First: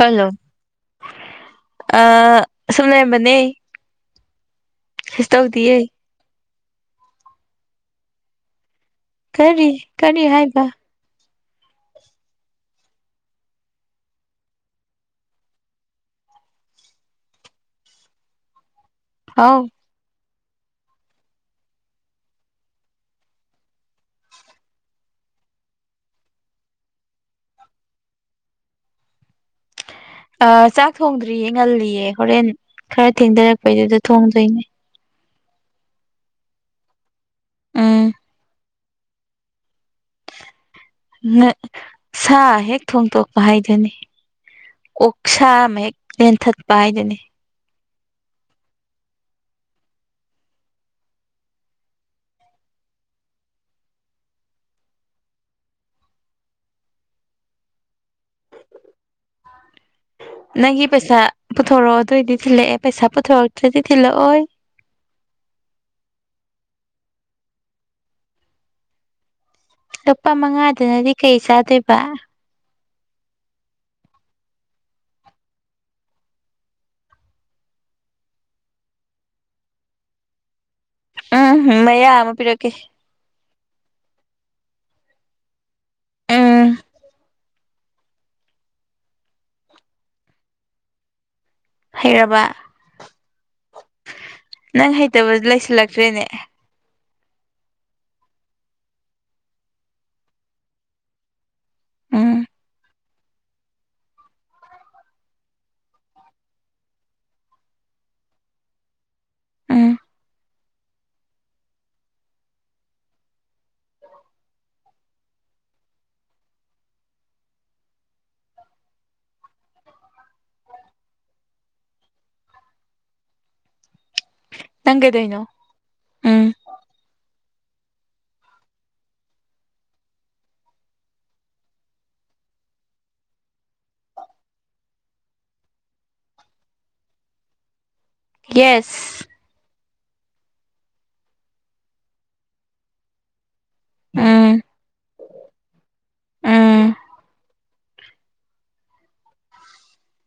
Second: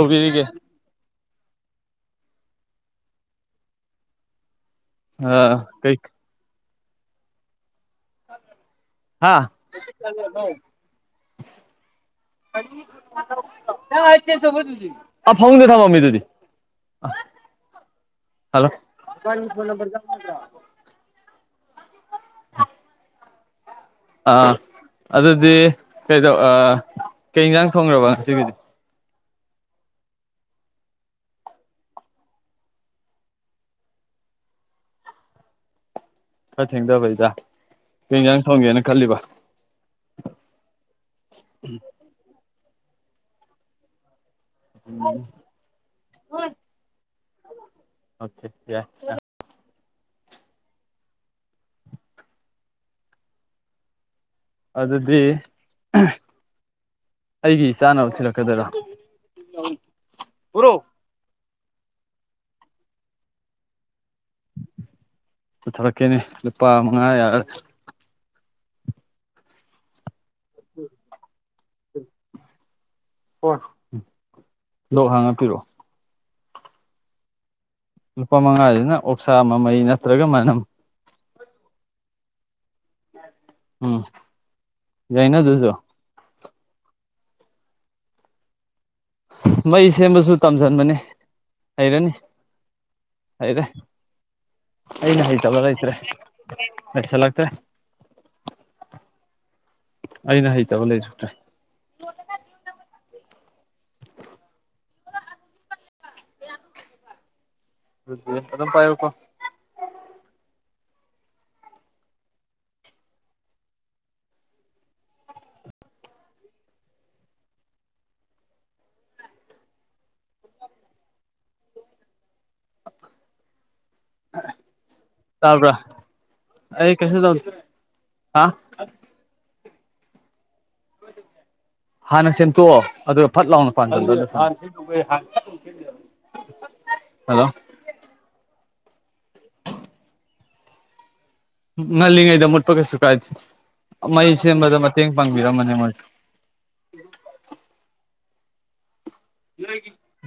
Hello ꯑ ꯁꯨꯝ ꯂꯩꯔꯝꯕꯅꯦ꯫ ꯀꯩꯁꯨ ꯑ ꯇꯧꯗꯤꯌꯦ ꯀꯩ ꯍꯥ꯫ ꯀꯔꯤ ꯀꯔꯤ ꯍꯥꯏꯕ ꯑꯥ ꯐꯃꯨꯡꯗ ꯊꯅꯝꯃꯤꯗꯨꯗꯤ꯫ ꯍꯜꯂꯣ ꯍꯥꯎ [unintelligible] ꯑꯥ ꯑꯗꯨꯗꯤ ꯀꯩꯗꯧ ꯀꯩ ꯏꯟꯖꯥꯡ ꯊꯣꯡꯈ꯭ꯔꯕ ꯉꯁꯤꯒꯤꯗꯤ꯫ ꯑ ꯆꯥꯛ ꯊꯣꯡꯗ꯭ꯔꯤꯌꯦ ꯉꯜꯂꯤꯌꯦ ꯍꯣꯔꯦꯟ ꯈꯔ ꯊꯦꯡꯊꯔꯛꯄꯩꯗꯨꯗ ꯊꯣꯡꯗꯣꯏꯅꯦ꯫ ꯈꯔ ꯊꯦꯡꯊꯕꯩꯗ ꯎꯝ ꯀꯩꯏꯟꯁꯥꯡ ꯊꯣꯡꯒꯦꯅ ꯈꯜꯂꯤꯕ꯫ ꯉꯥꯛ ꯁꯥ ꯍꯦꯛ ꯊꯣꯡꯇꯣꯛꯄ ꯍꯥꯏꯗꯨꯅꯤ꯫ ꯑꯣꯁꯥ ꯑꯃ ꯍꯦꯛ ꯂꯦꯟꯊꯠꯄ ꯍꯥꯏꯗꯨꯅꯤ꯫ ꯑꯣꯀꯦ ꯌꯥꯏ꯫ ꯑꯗꯨꯗꯤ꯫ ꯑꯩꯒꯤ ꯏꯆꯥꯅꯕ ꯊꯤꯜꯂꯛꯀꯗꯣꯏꯔꯥ꯫ ꯅꯪꯒꯤ ꯄꯩꯁꯥ ꯄꯨꯊꯣꯔꯛꯑꯣ ꯑꯗꯣꯏꯗꯤ ꯊꯤꯜꯂꯛꯑꯦ ꯄꯩꯁꯥ ꯄꯨꯊꯣꯔꯛꯇ꯭ꯔꯗꯤ ꯊꯤꯜꯂꯛꯑꯣꯏ꯫ ꯄꯨꯊꯣꯔꯛꯀꯦꯅꯦ ꯂꯨꯄꯥ ꯃꯉꯥ ꯌꯥꯔ꯫ ꯂꯨꯄꯥ ꯃꯉꯥꯗꯨꯅꯗꯤ ꯀꯩ ꯆꯥꯗꯣꯏꯕ꯫ ꯑꯣ ꯂꯣꯛ ꯍꯥꯡꯉꯄꯤꯔꯛꯑꯣ꯫ ꯂꯨꯄꯥ ꯃꯉꯥꯁꯤꯅ ꯑꯣꯛꯁꯥ ꯃꯃꯩ ꯅꯠꯇ꯭ꯔꯒ ꯃꯅꯝ ꯃꯌꯥ ꯑꯃ ꯄꯤꯔꯛꯀꯦ ꯎꯝ ꯌꯥꯏꯅ ꯗꯨꯖꯨ ꯎꯝ ꯃꯩ ꯁꯦꯝꯕꯁꯨ ꯇꯝꯖꯟꯕꯅꯦ ꯍꯩꯔꯕ ꯍꯩꯔꯦ ꯅꯪ ꯑꯩꯅ ꯍꯩꯇꯕ ꯍꯥꯏꯇꯕ ꯂꯩꯇ꯭ꯔꯦ ꯂꯩꯁꯤꯜꯂꯛꯇ꯭ꯔꯦꯅꯦ ꯂꯩꯁꯟꯂꯛꯇ꯭ꯔꯦ ꯑꯩꯅ ꯍꯩꯇꯕ ꯂꯩꯔꯛꯇ꯭ꯔꯦ ꯎꯝ [unintelligible] ꯗꯨꯗꯤ ꯑꯗꯨꯝ ꯄꯥꯏꯌꯨꯀꯣ ꯎꯝ ꯅꯪ ꯀꯩꯗꯣꯏꯅꯣ ꯇꯕ꯭ꯔꯥ ꯎꯝ ꯑꯩ ꯀꯩꯁꯨ ꯇꯧꯗꯦ ꯍꯥ ꯍꯥꯟꯅ ꯁꯦꯝꯇꯣꯛꯑꯣ ꯑꯗꯨꯒ ꯐꯠ ꯂꯥꯎꯅ ꯄꯥꯟ [unintelligible] ꯍꯜꯂꯣ ꯌꯦꯁ ꯉꯜꯂꯤꯉꯩꯗ ꯃꯨꯠꯄ ꯀꯩꯁꯨ ꯀꯥꯏꯗꯦ ꯃꯩ ꯎꯝ ꯁꯦꯝꯕꯗ ꯃꯇꯦꯡ ꯄꯥꯡꯕꯤꯔꯝꯕꯅꯦ ꯃꯣꯏꯁꯦ ꯎꯝ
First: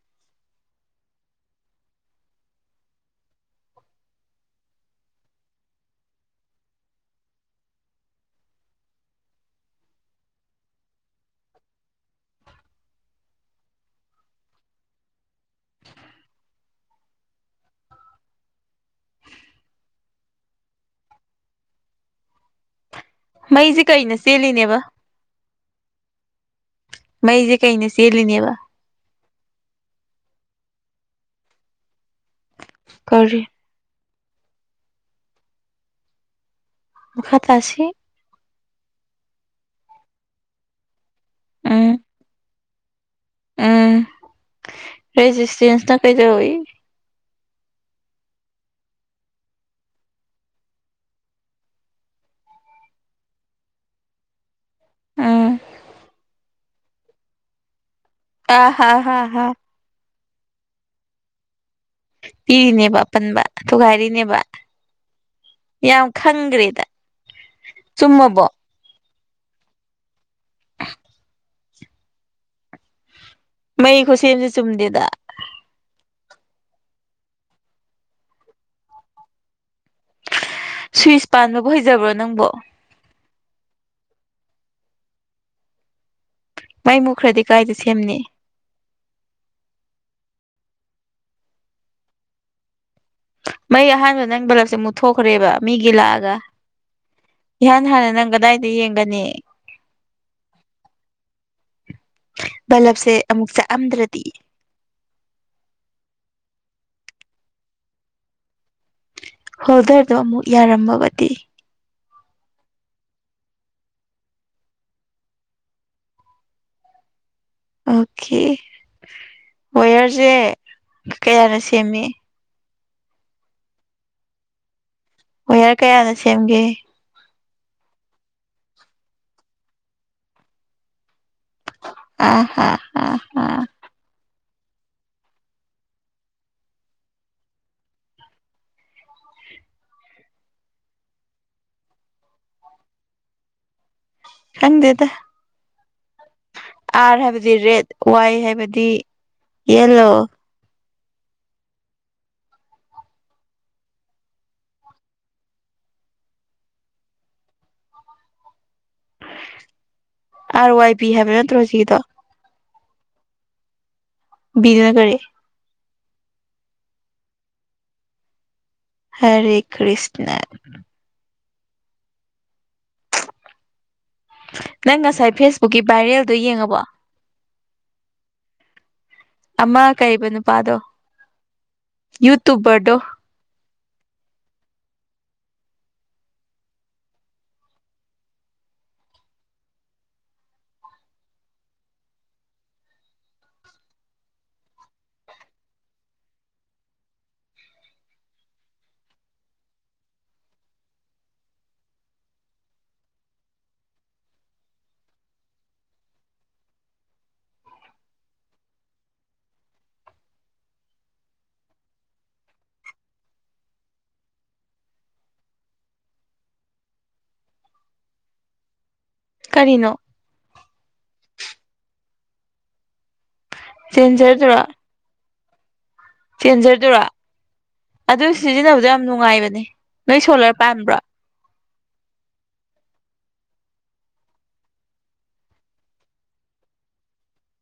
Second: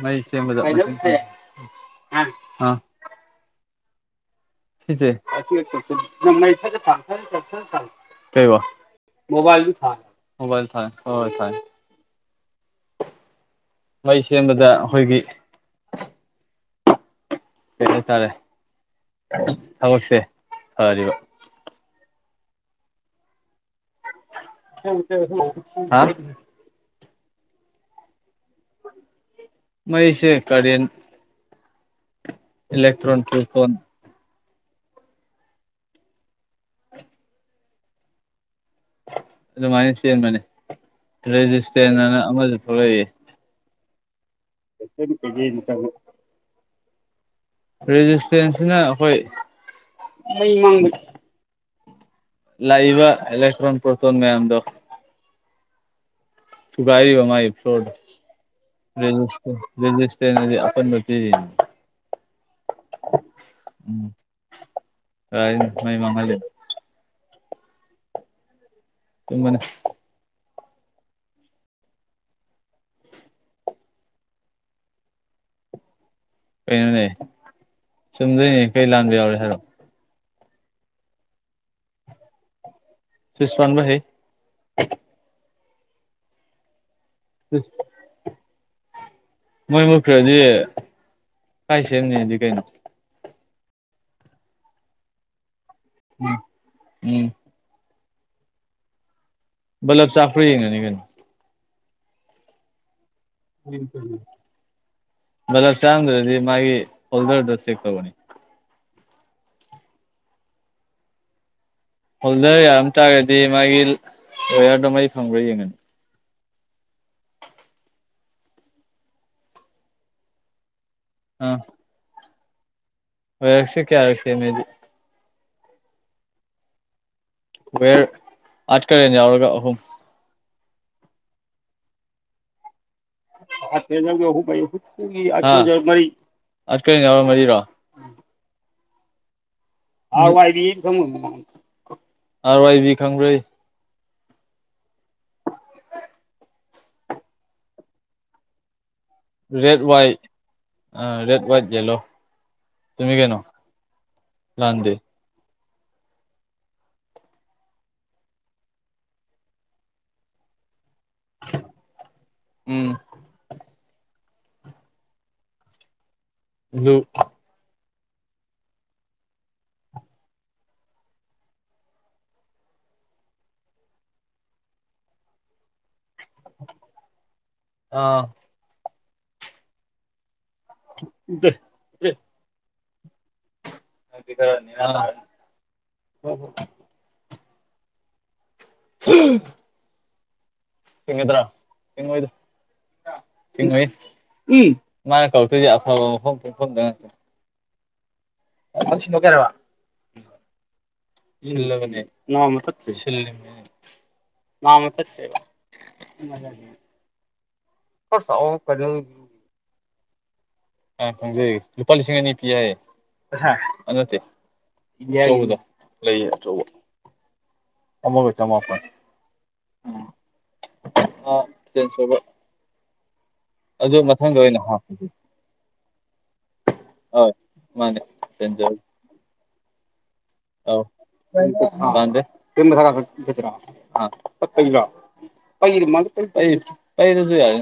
ꯃꯩ ꯁꯦꯝꯕꯗ ꯑꯥ [unintelligible] ꯃꯣꯕꯥꯥꯏꯜ ꯗꯨ ꯊꯥꯜ ꯃꯣꯕꯥꯥꯏꯜ ꯊꯥꯏ ꯍꯣ ꯍꯣꯏ ꯊꯥꯏ ꯃꯩ ꯁꯦꯝꯕꯗ ꯑꯈꯣꯏꯒꯤ ꯀꯩ ꯍꯥꯏꯇꯥꯔꯦ ꯊꯕꯛꯁꯦ ꯐꯔꯤꯕ ꯃꯩꯖꯦ ꯀꯩꯅ ꯆꯦꯜꯂꯤꯅꯦꯕ [unintelligible] ꯍꯥ ꯃꯩꯖꯦ ꯀꯩꯅ ꯆꯦꯜꯂꯤꯅꯦꯕ ꯃꯩꯁꯦ ꯀꯔꯦꯟ ꯑꯦꯂꯦꯛꯇ꯭ꯔꯣꯟ ꯀꯔꯤ ꯀꯦꯐꯣꯟ ꯃꯈꯥ ꯇꯥꯁꯤ ꯑꯗꯨꯃꯥꯏꯅ ꯆꯦꯟꯕꯅꯦ ꯎꯝ ꯔꯦꯖꯁꯇꯦꯟꯅ ꯑꯃꯁꯨ ꯊꯣꯔꯛꯏ ꯔꯦꯖꯤꯁꯇꯦꯟꯁ ꯅ ꯀꯩꯗꯧꯏ ꯔꯦꯖꯤꯁꯇꯦꯟꯁꯁꯤꯅ ꯑꯈꯣꯏ ꯃꯩ ꯃꯥꯡꯕꯒꯤ ꯂꯥꯛꯏꯕ ꯑꯦꯂꯦꯛꯇ꯭ꯔꯣꯟ ꯄ꯭ꯔꯣꯇꯣꯟ ꯃꯌꯥꯝꯗꯣ ꯑꯥ ꯊꯨꯒꯥꯏꯔꯤꯕ ꯃꯥꯒꯤ ꯐ꯭ꯂꯣꯔꯗ ꯑꯥ ꯍꯥ ꯍꯥ ꯍꯥ [unintelligible] ꯔꯦꯖꯤꯁꯇꯦꯟꯁ ꯍꯥꯏꯗꯤ ꯑꯄꯟꯕ ꯄꯤꯔꯤꯅꯤ ꯄꯤꯔꯤꯅꯦꯕ ꯑꯄꯟꯕ ꯎꯝ ꯊꯨꯒꯥꯏꯔꯤꯅꯦꯕ ꯀꯔꯥꯏꯗꯩꯅꯣ ꯃꯩ ꯌꯥꯝ ꯃꯥꯡꯍꯜꯂꯤ ꯈꯪꯒ꯭ꯔꯦꯗ ꯆꯨꯝꯃꯕꯣ ꯆꯨꯝꯕꯅꯦ ꯃꯩ ꯈꯨꯁꯦꯝꯖꯦ ꯆꯨꯝꯗꯦꯗ ꯀꯩꯅꯣꯅꯦ ꯆꯨꯝꯗꯣꯏꯅꯦ ꯀꯩ ꯂꯥꯟꯕ ꯌꯥꯎꯔꯦ ꯍꯥꯏꯔꯣ ꯁ꯭ꯋꯤꯁ ꯄꯥꯟꯕꯕꯨ ꯍꯩꯖꯕ꯭ꯔꯣ ꯅꯪꯕꯣ ꯁ꯭ꯋꯤꯁ ꯄꯥꯟꯕ ꯍꯩ ꯃꯩ ꯃꯨꯛꯈꯔꯗꯤ ꯀꯥꯏꯗ ꯁꯦꯝꯅꯤ ꯃꯨ ꯃꯨꯠꯈ꯭ꯔꯗꯤ ꯀꯥꯏ ꯁꯦꯝꯅꯤ ꯍꯥꯏꯗꯤ ꯀꯩꯅꯣ ꯃꯩ ꯑꯍꯥꯟꯕꯗ ꯅꯪ ꯕꯂꯞꯁꯦ ꯃꯨꯠꯊꯣꯛꯈ꯭ꯔꯦꯕ ꯃꯤꯒꯤ ꯂꯥꯛꯑꯒ ꯎꯝ ꯏꯍꯥꯟ ꯍꯥꯟꯅ ꯅꯪ ꯀꯗꯥꯏꯗ ꯌꯦꯡꯒꯅꯤ ꯕꯂꯞ ꯆꯥꯛꯄꯔ ꯌꯦꯡꯒꯅꯤ ꯀꯩꯅꯣ ꯕꯜꯂꯕꯁꯦ ꯕꯂꯞ ꯆꯥꯛꯎꯝꯗꯔ꯭ꯗꯤ ꯃꯥꯒꯤ ꯍꯣꯜꯗꯔꯗꯣ ꯆꯦꯛ ꯇꯣꯑꯣ ꯍꯣꯜꯗꯔꯗꯨꯣ ꯑꯃꯨꯛ ꯌꯥꯔꯝꯃꯕꯗꯤ ꯍꯣꯜꯗꯔ ꯌꯥꯔꯝ ꯇꯥꯔꯒꯗꯤ ꯃꯥꯒꯤ ꯋꯦꯌꯔꯗꯣ ꯃꯩ ꯐꯪꯕ꯭ꯔꯥ ꯌꯦꯡꯒꯅꯤ ꯑꯣꯀꯦ ꯋꯦꯌꯔꯁꯦ ꯑꯥ ꯀꯌꯥꯅ ꯁꯦꯝꯃꯤ ꯋꯦꯌꯔꯁꯦ ꯀꯌ꯭ꯥꯔꯛ ꯁꯦꯝꯃꯤꯗꯤ ꯋꯦꯌꯔ ꯀꯌꯥꯅ ꯁꯦꯝꯒꯦ꯫ ꯋꯦꯌꯔ ꯑꯔꯠ ꯀꯔꯦꯟꯠ ꯌꯥꯎꯔꯒ ꯑꯍꯨꯝ ꯑ ꯍꯥ ꯑ ꯑ [unintelligible] [unintelligible] ꯑꯔꯠ ꯀꯔꯦꯟꯠ ꯌꯥꯎꯔꯒ ꯃꯔꯤꯔꯣ ꯅꯥꯍꯋꯥꯏ ꯗꯤ [unintelligible] ꯅꯥꯍꯋꯥꯏꯗꯤ ꯈꯪꯕꯩ [unintelligible] ꯈꯪꯗꯦꯗ ꯑꯥꯔ ꯍꯥꯏꯕꯗꯤ ꯔꯦꯠ ꯋꯥꯏ ꯍꯥꯏꯕꯗꯤ red yellow white R red white yellow ꯂꯣꯏꯔꯦ ꯀꯩꯅꯣ ꯂꯥꯟꯗꯦ ꯑꯥꯔ ꯋꯥꯏ ꯕꯤ ꯍꯥꯏꯕ ꯅꯠꯇ꯭ꯔꯣ ꯍꯧꯖꯤꯛꯒꯤꯗꯣ ꯎꯝ ꯕꯤꯅ ꯀꯥꯔꯤ ꯕꯂꯨ ꯍꯔꯦ ꯀ꯭ꯔꯤꯁꯅ ꯅꯪ ꯉꯁꯥꯏ ꯐꯦꯁꯕꯨꯛꯀꯤ ꯕꯏꯔꯦꯜꯗꯣ ꯌꯦꯡꯉꯕꯣ ꯑꯥ ꯑꯃ ꯀꯩꯕ ꯅꯨꯄꯥꯗꯣ ꯎꯗ ꯌꯨꯇꯨꯕꯔꯗꯣ [unintelligible] [unintelligible] ꯊꯦꯡꯉꯗꯔ ꯊꯦꯡꯉꯣꯏꯗ ꯊꯦꯡꯉꯣꯏ ꯎꯝ ꯃꯥꯅ ꯀꯧꯇꯣꯏꯁꯦ ꯑꯐꯕ ꯃꯐꯝ ꯄꯨꯟꯐꯝꯗ ꯑꯣꯟ ꯁꯤꯗꯣꯛꯀꯦ ꯍꯥꯏꯔꯣ꯫ ꯁꯤꯜꯂꯕꯅꯦ ꯅꯝꯃꯥ ꯈꯛꯇꯥ ꯁꯤꯜꯂꯤ ꯃꯥꯃ ꯆꯠꯈꯔꯦ [unintelligible] ꯐꯖꯅꯤ ꯑ ꯈꯪꯖꯩꯌꯦ ꯂꯨꯄꯥ ꯂꯤꯁꯤꯡ ꯑꯅꯤ ꯄꯤ ꯌꯥꯏꯌꯦ ꯑꯗꯨ ꯅꯠꯇꯦ ꯂꯩꯔꯔꯣꯏꯗ ꯂꯩꯌꯦ ꯑꯆꯧꯕ ꯑꯃꯒꯥ ꯆꯥꯃꯄꯟ ꯀꯔꯤꯅꯣ [unintelligible] ꯑꯗꯨ ꯃꯊꯪꯗ ꯆꯦꯟꯖꯔꯗꯨꯔꯥ ꯑꯣꯏꯅ ꯍꯥꯞ ꯆꯦꯟꯁꯔꯗꯨꯔꯣ ꯑꯗꯨ ꯆꯦꯟꯖꯔ ꯁꯤꯖꯤꯟꯅꯕꯗꯣ ꯌꯥꯝ ꯅꯨꯡꯉꯥꯏꯕꯅꯦ ꯅꯣꯏ ꯁꯣꯂꯔ ꯑꯧ ꯄꯥꯟꯕ꯭ꯔꯣ ꯄꯟꯗꯦ [unintelligible] ꯄꯩꯕꯥ ꯃꯥꯟꯒꯨꯝ ꯇꯧꯏ ꯄꯩꯔ꯭ꯁꯨ ꯌꯥꯏ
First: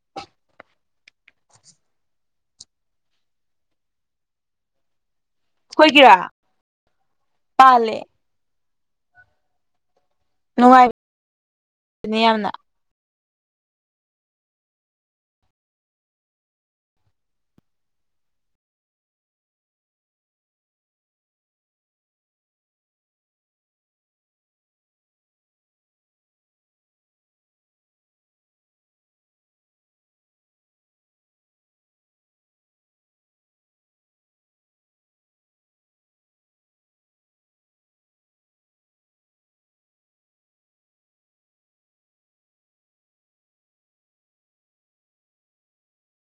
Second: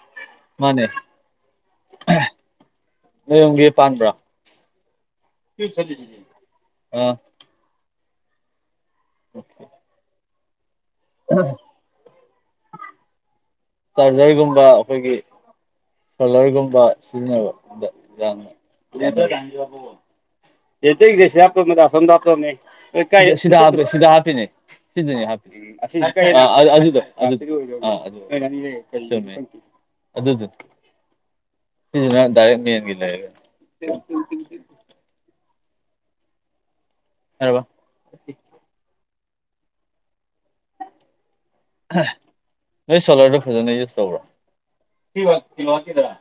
[unintelligible] ꯃꯥꯅꯦ ꯅꯣꯏꯔꯣꯝꯒꯤ ꯄꯥꯟꯕꯔꯣ꯫ ꯑ [unintelligible] ꯄꯥꯂꯦ ꯑꯣꯀꯦ [unintelligible] ꯅꯨꯡꯉꯥꯏ ꯎꯝ [unintelligible] ꯇꯅꯦ ꯌꯥꯝꯅ ꯆꯥꯔꯖꯔꯒꯨꯝꯕ ꯑꯈꯣꯏꯒꯤ ꯁꯣꯂꯔꯒꯨꯝꯕ ꯁꯤꯖꯤꯟꯅꯕꯗ ꯌꯥꯝ [unintelligible] [unintelligible] ꯁꯤꯗ ꯍꯥꯞꯄꯦ ꯁꯤꯗ ꯍꯥꯞꯄꯤꯅꯦ ꯁꯤꯗꯅꯦ ꯍꯥꯞꯄꯤ ꯑꯥ ꯑꯗꯨ ꯑꯗꯨꯗꯣ ꯑꯗꯨꯗꯣ ꯑꯥ ꯑꯗꯨꯗꯣ ꯆꯨꯝꯃꯦ ꯑꯗꯨꯗꯣ ꯁꯤꯖꯤꯅ ꯗꯥꯏꯔꯦꯛ ꯃꯦꯟꯒꯤ ꯂꯩꯔꯦ ꯌꯥꯔꯕꯥ ꯅꯣꯏ ꯁꯣꯂꯔꯗꯨ ꯐꯖꯅ ꯌꯨꯁ ꯇꯧꯕ꯭ꯔꯣ ꯊ꯭ꯔꯤ ꯋꯥꯠ ꯀꯤꯂꯣ ꯋꯥꯠꯀꯤꯗꯨꯔꯥ